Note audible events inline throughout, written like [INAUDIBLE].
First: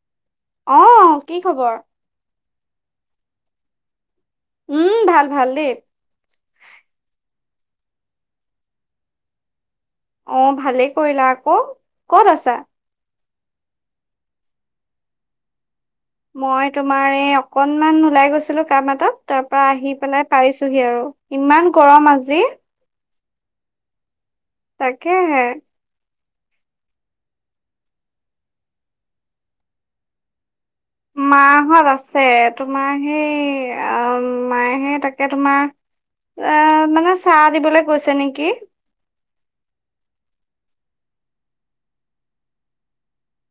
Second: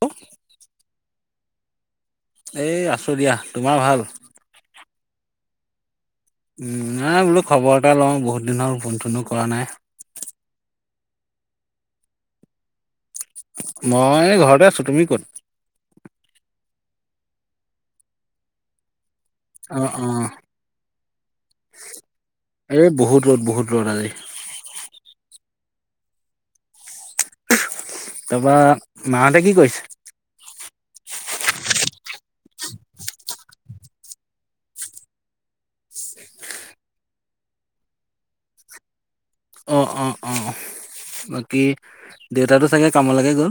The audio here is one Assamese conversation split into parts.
ল্ল'! অ', কি খবৰ? এই আছো দিয়া ।তোমাৰ ভাল? উম, ভাল ভাল দেই । উম, নাই বোলো খবৰ এটা লওঁ। বহুত দিন হ'ল ফোন- চোনো কৰা নাই । অ', ভালেই কৰিলা ক ।ক'ত আছা? মই ঘৰতে আছোঁ‌। তুমি ক'ত? মই তোমাৰ এই অকণমান ওলাই গৈছিলো কাম এটাত । তাৰ পৰা অ আহি অ পেলাই পাইছোহি আৰু ইমান গৰম আজি । এই বহুত ৰ'দ, বহুত ৰ'দ আজি । তাকে হে তাপা, মাহঁতে কি কৰিছে? মাহঁত আছে। তোমাৰ সেই অ' মায়েহে তাকে তোমাৰ এ মানে চাহ দিবলে গৈছে নেকি? অ', অ' অ' বাকি, দেউতাটো চাগে কামলেগে গ'ল?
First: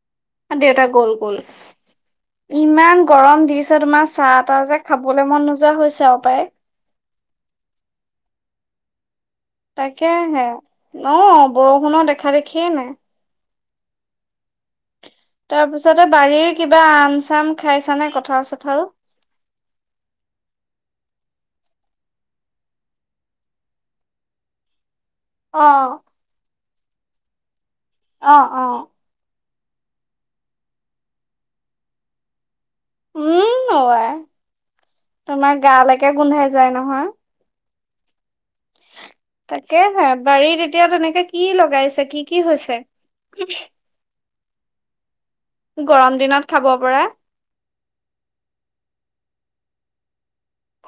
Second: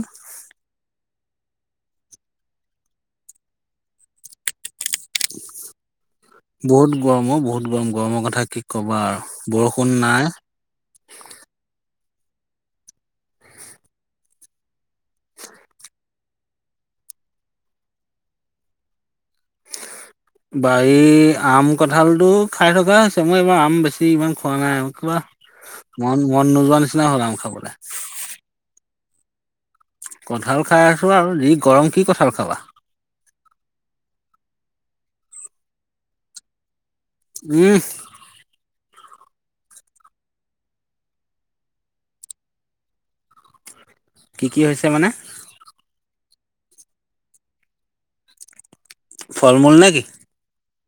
দেউটা গ'ল, গ'ল । ইমান গৰম দিছে তোমাৰ চাহ -তাহ যে খাবলে মন নোযোৱা হৈছে আও । বহুত গৰম অ', বহুত গৰম, গৰমৰ কথা কি ক'বা আৰু। বৰষুণ নাই তাকেহে, ন' বৰষুণৰ দেখা দেখিয়ে নাই । তাৰপিছতে বাৰীৰ কিবা আম চাম খাইছা নে কঁঠাল- চঠাল? [INAUDIBLE] বাৰি আম, কঁঠালটো খাই থকা হৈছে। মই এইবাৰ আম বেছি, ইমান খোৱা নাই আৰু কিবা, অ', মন মন নোযোৱা নিচিনা হ'ল আম খাবলে। অ', অ' কঁঠাল খাই আছো আৰু যি গৰম কি কঁঠাল খাবা? উম, অ' আই তোমাৰ গালৈকে গোন্ধাই যায় নহয় । উম তাকেহে, বাৰীত এতিয়া তেনেকে কি লগাইছে? কি কি হৈছে? কি কি হৈছে মানে? গৰম দিনত খাব পাৰা? ফল- মূল নেকি?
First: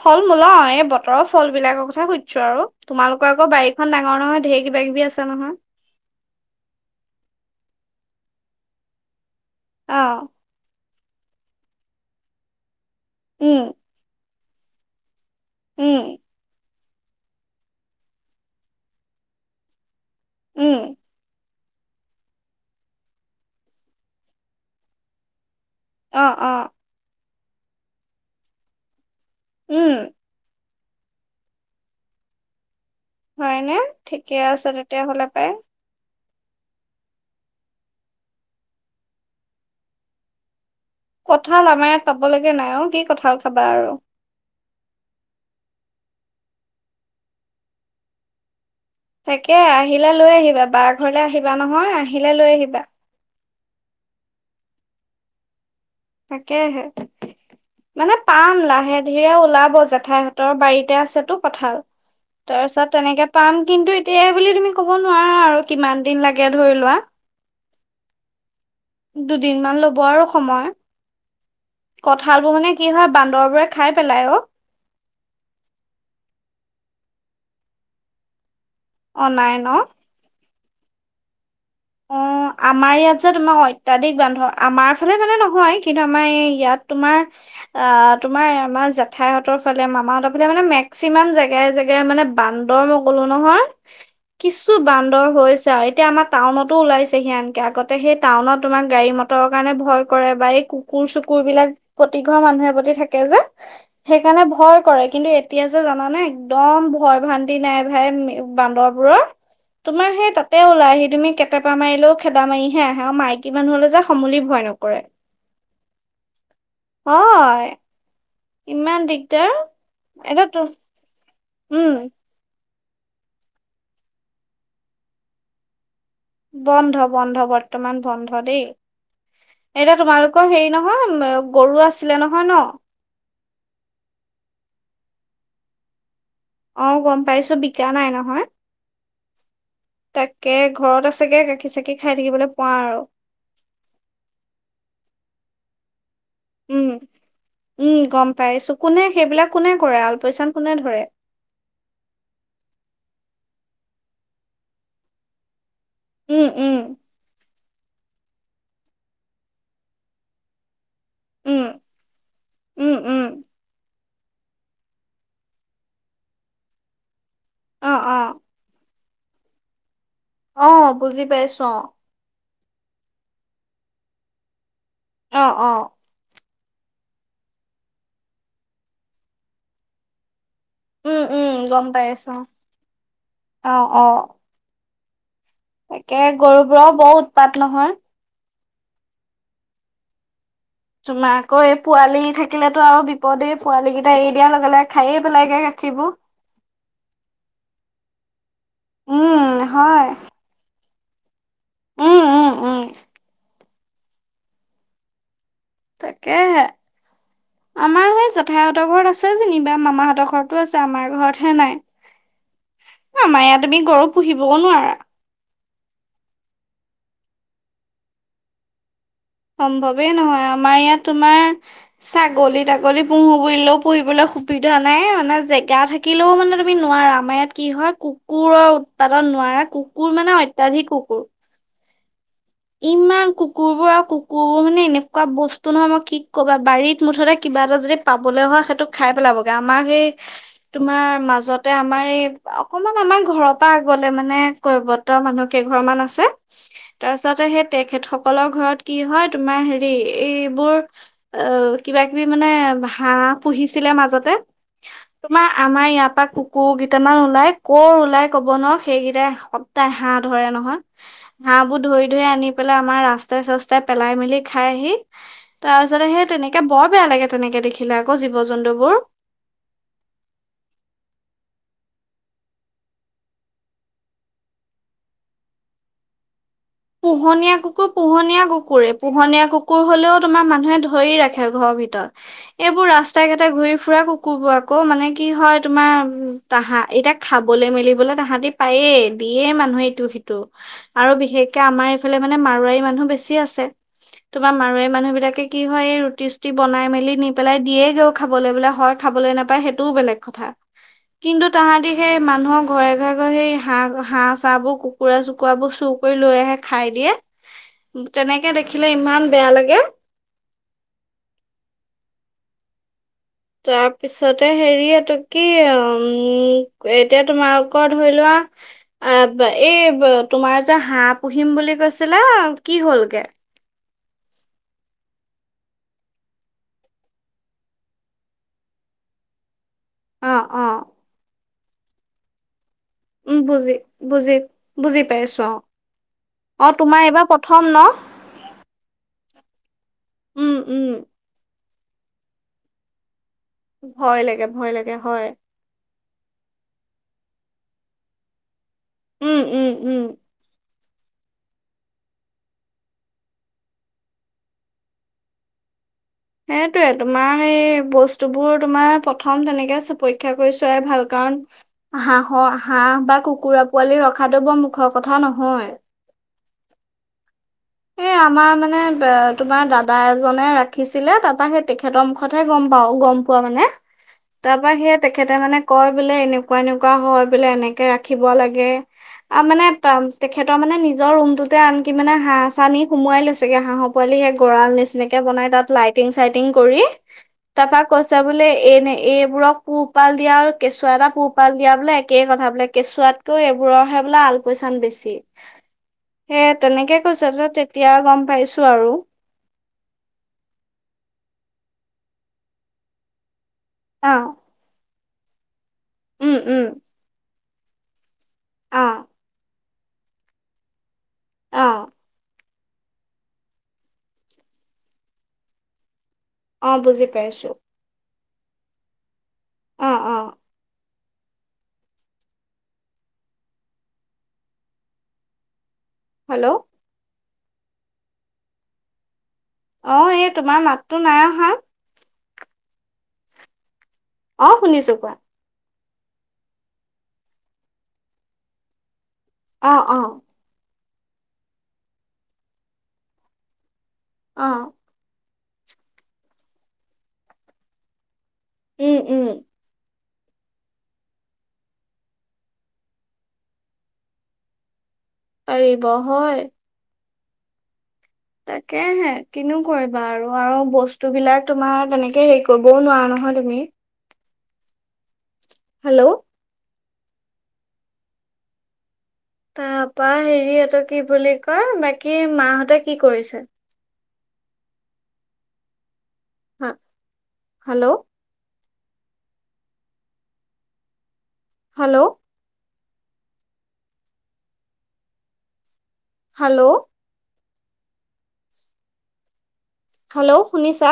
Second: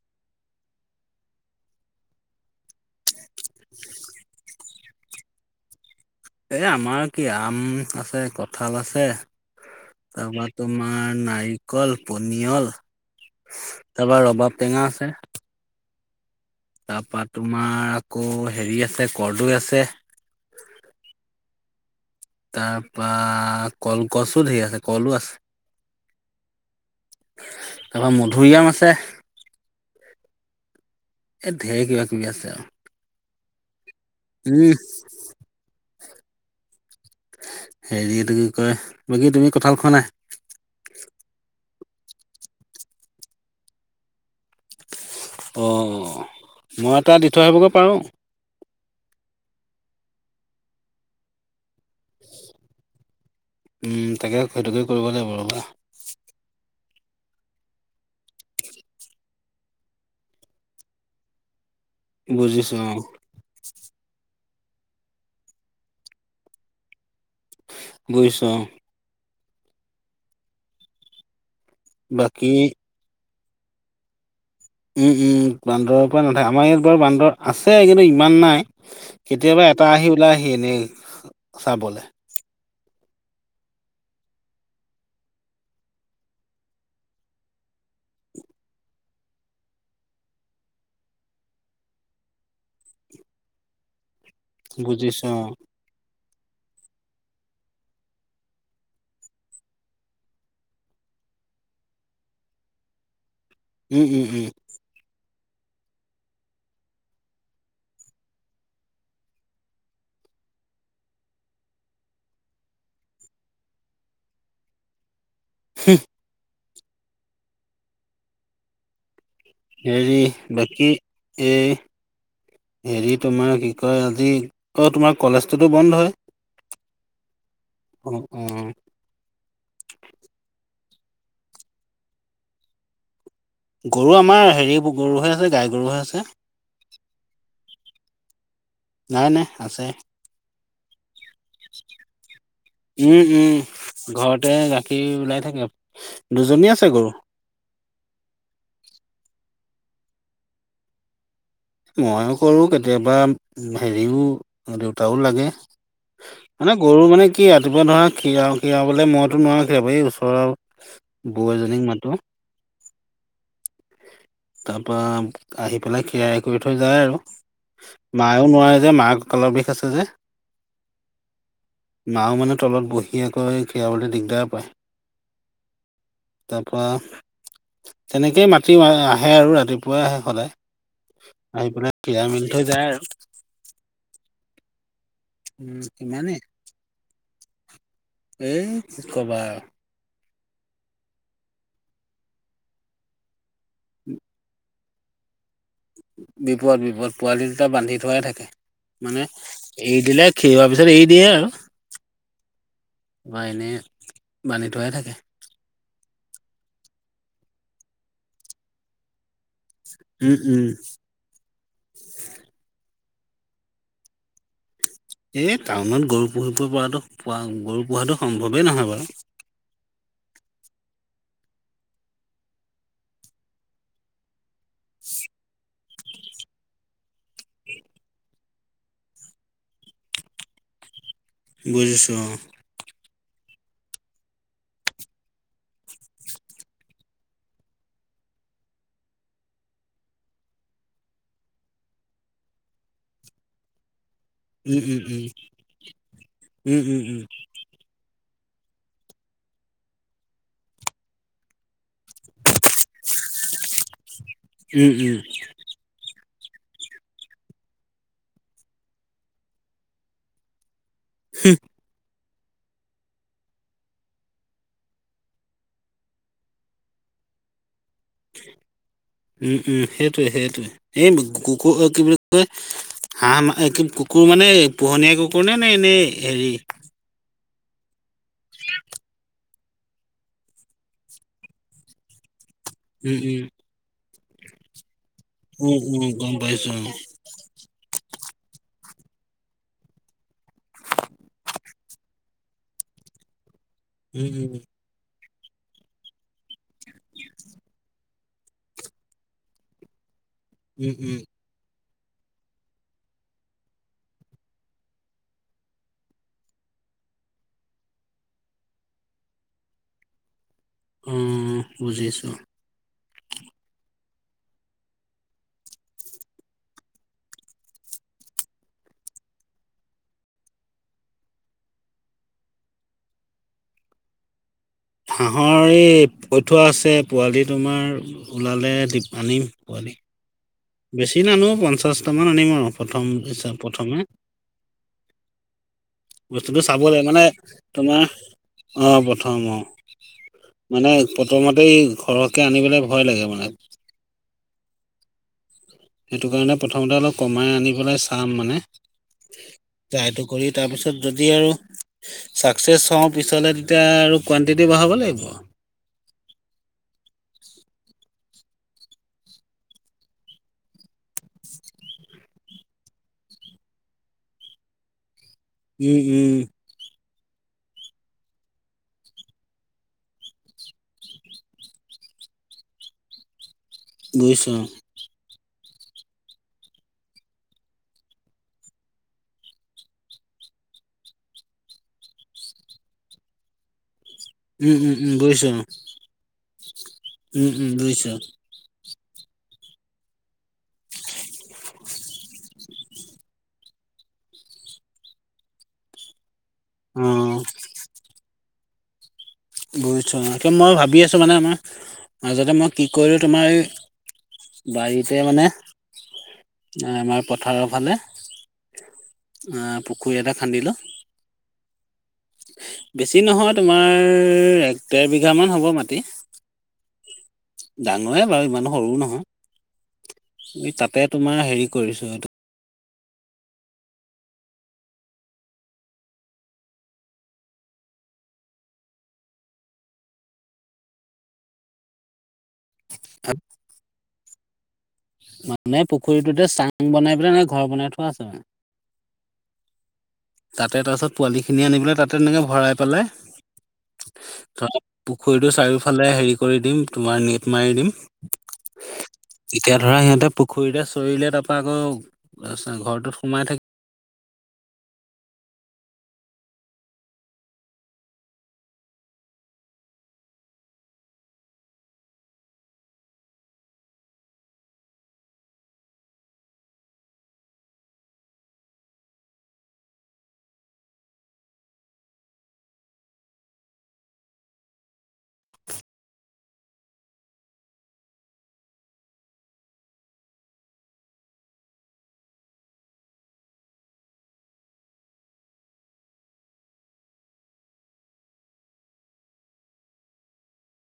ফল মূল অঁ, এই বতৰৰ ফল বিলাকৰ কথা সুধিছো আৰু তোমালোকৰ আকৌ বাৰীখন ডাঙৰ নহয় ঢেৰ কি বা-কিবি আছে নহয়? [INAUDIBLE] এ আমাৰ কি আ আম আছে, কঁঠাল আছে অ', তাৰপৰা তোমাৰ আমাৰ নাৰিকল, পনিয়ল উম, তাৰপৰা ৰৱাব টেঙা আছে । উম। তাৰপা তোমাৰ আকৌ হেৰি আছে, কৰদৈ আছে । ওঁ তাৰপা কলগছো ঢেই আছে, কলো আছে । অঁ, অঁ তাপা মধুৰিআম আছে । উম। এই ঢেৰ কিবা কিবি আছে আৰু। হয় নে ঠিকে আছে উম, তেতিয়াহ'লে পাই। সেৰি এইটো কি কয় বাকী তুমি কঁঠাল খোৱা নাই? কঁঠাল আমাৰ ইয়াত পাব লগে নাই অঁ কি কঁঠাল খাবা আৰু। অঁ মই এটা দি থৈ আহিবগৈ পাৰোঁ। তাকে আহিলে লৈ আহিবা বাৰ ঘৰলে আহিবা নহয়। আহিলে লৈ আহিবা উম তাকে, সেইটোকে কৰিব লাগিব ৰবা। তাকে হে। মানে পাম লাহে ধীৰে ওলাব জেঠাইহঁতৰ বাৰীতে আছেটো কঁঠাল। তাৰ বুজিছোঁ পিছত অ', তেনেকে পাম কিন্তু এতিয়া- বুলি তুমি ক'ব নোৱাৰা আৰু কিমান দিন লাগে ধৰি লোৱা। বুজিছোঁ অঁ । দুদিন মান ল'ব আৰু সময়। বাকী কঁঠালবোৰ মানে কি হয় বান্দৰবোৰে খাই পেলাই অঁ। উম উম বান্দৰৰ পৰা নাথাকে আমাৰ ইয়াত বাৰু বান্দৰ আছে কিন্তু ইমান নাই। অনাই কেতিয়াবা ন এটা আহি ওলাই আহি এনেই চাবলৈ। অ আমাৰ ইয়াত যে তোমাৰ অত্যাধিক বান্দৰ । আমাৰ ফালে মানে নহয় কিন্তু আমাৰ এই ইয়াত তোমাৰ- আ তোমাৰ আমাৰ জেঠাইহঁতৰ ফালে মামাহতৰ ফালে মানে মেক্সিমাম জেগাই জেগাই মানে বান্দ- বান্দৰ মই কলো নহয় কিছু বান্দৰ বুজিছো অ'। হৈছে আৰু এতিয়া আমাৰ টাউনত- টো ওলাইছেহি আনকে আগতে সেই টাউনত তোমাক গাড়ী মটৰৰ কাৰণে ভয় কৰে বা এই কুকুৰ চুকুৰ বিলাক- প্ৰতি ঘৰৰ মানুহৰ প্ৰতি থাকে যে উম, উম, সেইকাৰণে উম, ভয় কৰে। কিন্তু- এতিয়া যে জানানে একদম ভয় ভান্তি নাই ভাই বান্দৰবোৰৰ। তোমাৰ সেই তাতে ওলাই আহি তুমি- তাপা মাৰিলেও খেদা মাৰিহে আহে আৰু মাইকী মানুহলে যে সমুলী ভয় নকৰে। হুহঁ। হয় ইমান দিগ- হেৰি বাকী- এই উম হেৰি তোমাৰ কি কয় আজি অ তোমাৰ কলেজটোতো বন্ধয়ে। বন্ধ-বন্ধ বৰ্তমান বন্ধ দেই অ'। এতিয়া তোমালোকৰ হেৰি ন- নহয় গৰু আছিলে নহয় ন। গৰু আমাৰ হেৰি গৰুহে আছে গায় গৰুহে আছে। অঁ গম পাইছো বিকা নাই নহয়। নাই নাই আছে। এ ঘৰত আছেগে গাখী চাখী খায় থাকিবলৈ পোৱা আৰু। উম, উম, ঘৰতে গাখীৰ ওলাই থাকে, দুজনী উম আছে গৰু। উম গম পাইছো। কোনে সেইবিলাক কোনে কৰে আলপাচন কোনে ধৰে। মইয়ো কৰোঁ কেতিয়াবা সেৰিও দেউতাও লাগে। উম উম মানে গৰু মানে কি- মাতিব ধৰা কৰা খীৰাও খীৰাও বোলে মইতো নোৱাৰো খীৰাব। এই ওচৰৰ বৌ উম এজনীক মাতোঁ। উম উম [UNINTELLIGIBLE] [INAUDIBLE] তাৰপা আহি পেলাই খিৰাই কৰি থৈ যায় আৰু অ অ মায়েও নোৱাৰে যে মাক- কঁকালৰ বিষ আছে যে। অঁ বুজি পাইছো অঁ । মাও মানে তলত বহি আকৈ খীৰাবলৈ দিগদাৰ পায়। [UNINTELLIGIBLE] অঁ অঁ। তাৰপা তেনেকেই মাতি আহে আৰু ৰাতিপুৱাই আহে উম উম সদায়। আহি গম পেলাই পাইছো খীৰাই মেলি থৈ যায় আৰু। অ অ উম তাকে ইমানেই গৰুবোৰও বৰ উৎপাত নহয়। এই কি ক'বা। তোমাৰ আকৌ এই পোৱালি থাকিলেেতো আৰু বিপদেই পোৱালী কেইটা এৰি দিয়া লগে লগে খায়ে পেলাইগে। গাখীৰবোৰ বিপদ বিপদ পোৱালি দুটা বান্ধি থোৱাই থাকে মানে উম এ হয় দিলে খি। তাৰ পিছত এৰি দিয়ে আৰু উম উম উম বা এনেই বান্ধি থোৱাই থাকে। তাকেহে আমাৰ সেই জেঠাইহঁতৰ ঘৰত আছে যেনি। বা মামাহঁতৰ উম ঘৰতো উম আছে আমাৰ ঘৰত হে নাই আমা ইয়াত তুমি গৰু পুহিবও নোৱাৰা। এই টাউনত গৰু পুহিব পৰা পোৱা গৰু পোহাতটো সম্ভৱেই নহয় বাৰু। [UNINTELLIGIBLE] সম্ভৱেই নহয় আমাৰ ইয়াত তোমাৰ ছাগলী তাগলী পুহো বুলিলেও পুহিবলৈ। সুবিধা নাই মানে জেগা থাকে। থাকিলেও মানে তুমি নোৱাৰা আমাৰ ইয়াত কি হয় কুকুৰৰ উৎপাদন নোৱাৰা কুকুৰ মানে অত্যাধিক কুকুৰ। বুজিছোঁ অ। ইমান কুকুৰ বোৰ আৰু কুকুৰবোৰ মানে এনেকুৱা বস্তু নহয় মই কি ক'বা বাৰীত মুঠতে কিবা এটা যে। পাবলৈ হ সেইটো খাই পেলাবগে আমাৰ সেই তোমাৰ মাজতে আমাৰ এই অকনমান। আমাৰ ঘৰৰ আগত। লে মানে উম, উম, কৈৱত্ব উম, মনুহকেইঘৰমান আছে উম, উম, উম, তাৰপাছত হেই তেখেতসক। অকলৰ ঘৰত কি হয় তোমাৰ হেৰি এইবোৰ অ কিবা কিবি মানে। হাঁ পুহিছিলে মাজতে উম, উম, তোমাৰ আমাৰ ইয়াৰ পৰা। কোৰ কেইটামান ওলাই কৰ ওলাই কব নোৱাৰ সেইকেইটাই সদায় হাঁহ ধৰে নহয়। হা বু ধই। ধ আনি পেলাই আমাৰ ৰাস্তাই চাস্তাই পেলাই মেলি খাইহি তাৰ পিছতে সেই তেনেকে বৰ বেয়া। লাগে তেনেকে দেখিলে। [UNINTELLIGIBLE] জীৱ জন্তুবোৰ উম উম সেইটোৱে সেইটোয়ে এই কুকো কি বুলি। হাঁহ কুকুৰ মানে পোহনীয়া কুকুৰনে নে এনেই হেৰি। পোহনীয়া কুকুৰ পোহনীয়া কুকুৰে পোহনীয়া কুকুৰ। কুকুৰ হলেও তোমাৰ মানুহে ধৰি ৰাখে ঘৰৰ ভিতৰত এইবোৰ উম, ৰাস্তাই উম, ঘাটে ঘূৰি ফুৰা কুকুৰ। কব আকৌ মানে কি হয় উম, উম, তোমাৰ গম পাইছো তাহা অ', এতিযা খাবলৈ মিলি। বলিবলে তাহাঁতি পায়েই দিয়ে মানুহে ইটো সিটো আৰু বিশেষক। কে আমাৰ এইফালে মানে মাৰোৱাৰী মানুহ বেছি আছে উম, উম, তোমাৰ মাৰোৱাৰী মানুহ বিলাকে। কি হয় এই ৰুটি চুটি বনাই মেলি নি পেলাই দিয়েগৈও খাবলৈ বোলে হয় খাবলৈ নাপায় সেইটোও বেলেগ। কথা উম, উম। কিন্তু তাহাদি। সেই মানুহৰ ঘৰে ঘৰে গৈ সেই হাঁহ হাঁহ চাহ বোৰ কুকুৰা চুকুৰা বোৰ চুৰ কৰি লৈ আহে। খাই দিয়ে তেনেকে দেখিলে ইমান বেয়া লাগে। ওম বুজিছো। তাৰপিছতে হেৰি এইটো কি অ এতিয়া তোমালোক ধৰি লোৱা। অ বা এই ব তোমাৰ যে হাঁহ পুহিম বুলি কৈছিলা কি হ'লগে। [INAUDIBLE] হাঁহৰ এই পৈ থোৱা আছে পোৱালি তোমাৰ ওলালে দি আনিম পোৱালি। অ অ বেছি নানো পঞ্চাশটা মান আনিম আৰু। প্ৰথম উম ঈশা বুজি প্ৰথমে। বুজি বুজি পাইছো অ বস্তুটো অ চাব তোমাৰ লাগ মানে এইবাৰ প্ৰথম ন তোমাৰ আহ প্ৰথম অ। উম উম মানে প্ৰথমতে ঘৰহকে আনিবলৈ ভয় লাগে মানে। ভয় লাগে ভয় লাগে হয়। সেইটো কাৰণে প্ৰথমতে অলপ কমাই আনি পেলাই চাম মানে। উম উম উম ট্ৰ্ইটো কৰি তাৰপিছত যদি আৰু। ছাকচেছ হওঁ পিছলৈ তেতিয়া আৰু কুৱণ্টিটি বঢ়াব লাগিব। সেইটোয়ে তোমাৰ এই বস্তু বোৰ তোমাৰ প্ৰথম তেনেকে পৰীক্ষা কৰি চোৱাই ভাল কাম। হাঁহৰ হাঁহ বা কুকুৰা পোৱালি ৰখাতটো বৰ মুখৰ কথা নহয়। উম উম। এই [INAUDIBLE] আমাৰ মানে তোমাৰ দাদা এজনে ৰাখিছিলে তাৰপা সেই তেখেতৰ মুখতহে গম পাওঁ গম। পোৱা মানে বুজিছো তাৰ অ', পৰা সেই তেখেতে মানে--। কয় বোলে এনেকুৱা এনেকুৱা হয় বোলে এনেকে ৰাখিব লাগে আৰু মানে তেখেতৰ মা মানে নিজৰ ৰুমটোতে আনকি মানে হাঁহ চা নি সোমোৱাই লৈছেগে হাঁহৰ পোৱালি সে গঁৰা়ল উম, উম, উম, নিচিনাকে বনাই বুজিছো অ', তাত লাইটিং চাইটিং কৰি উম, উম, তাৰপা বুজিছো কৈছে বোলে এ এনে এইবোৰক পোহপাল দিয়া আৰু কেঁচুৱা এটা পোহপাল দিয়া বোলে একেই কথা বোলে কেঁচুৱাতকেও এইবোৰ বোলে আলপোচান বেছি। [INAUDIBLE] সেই তেনেকে কৈছে অ'। তাৰপাছত গম পাইছো আৰু। মই ভাবি আছোঁ মানে আমাৰ মাজতে মই কি কৰিলোঁ তোমাৰ এই অ বাৰীতে মানে উম উম আমাৰ পথাৰৰ ফালে অ আহ পুখুৰী এটা খান্দিলো, অ বেছি নহয় তোমাৰ এক ডেৰ বিঘা মান হ'ব মাটি। অ বুজি পাইছো। সৰুৱে বাৰু ইমান সৰু অ অ নহয়, এই তাতে তোমাৰ হেৰি কৰিছো এইটো হেল্ল'! অ এই তোমাৰ মাতটো নাই অহা। [UNINTELLIGIBLE] অ শুনিছো কোৱা। মানে পুখুৰীটোতে চাং বনাই পেলাই এনে ঘৰ বনাই থোৱা আছে মানে। অ অ। তাতে তাৰ পাছত পোৱালি খিনি আনি পেলাই তাতে এনেকে ভৰাই পেলাই অ পু খুৰীটো চাৰিওফালে হেৰি কৰি দিম তোমাৰ নেট মাৰি দিম। উম উম। তেতিয়া ধৰা সিহঁতে পুখুৰীতে চৰিলে তাৰপৰা আকৌ ঘৰটোত সোমাই থাকিব। পাৰিব হয়। তাকেহে কিনো কৰিবা আৰু আৰু বস্তু বিলাক তোমাৰ তেনেকে হেৰি কৰিবও নোৱাৰা ন হয় তুমি। হেল্ল'! তাৰপা হেৰি এইটো কি বুলি কয় বাকী মাহঁতে কি কৰিছে? হা হেল্ল'! হেল্ল'! হেল্ল'! হেল্ল' শুনিছা?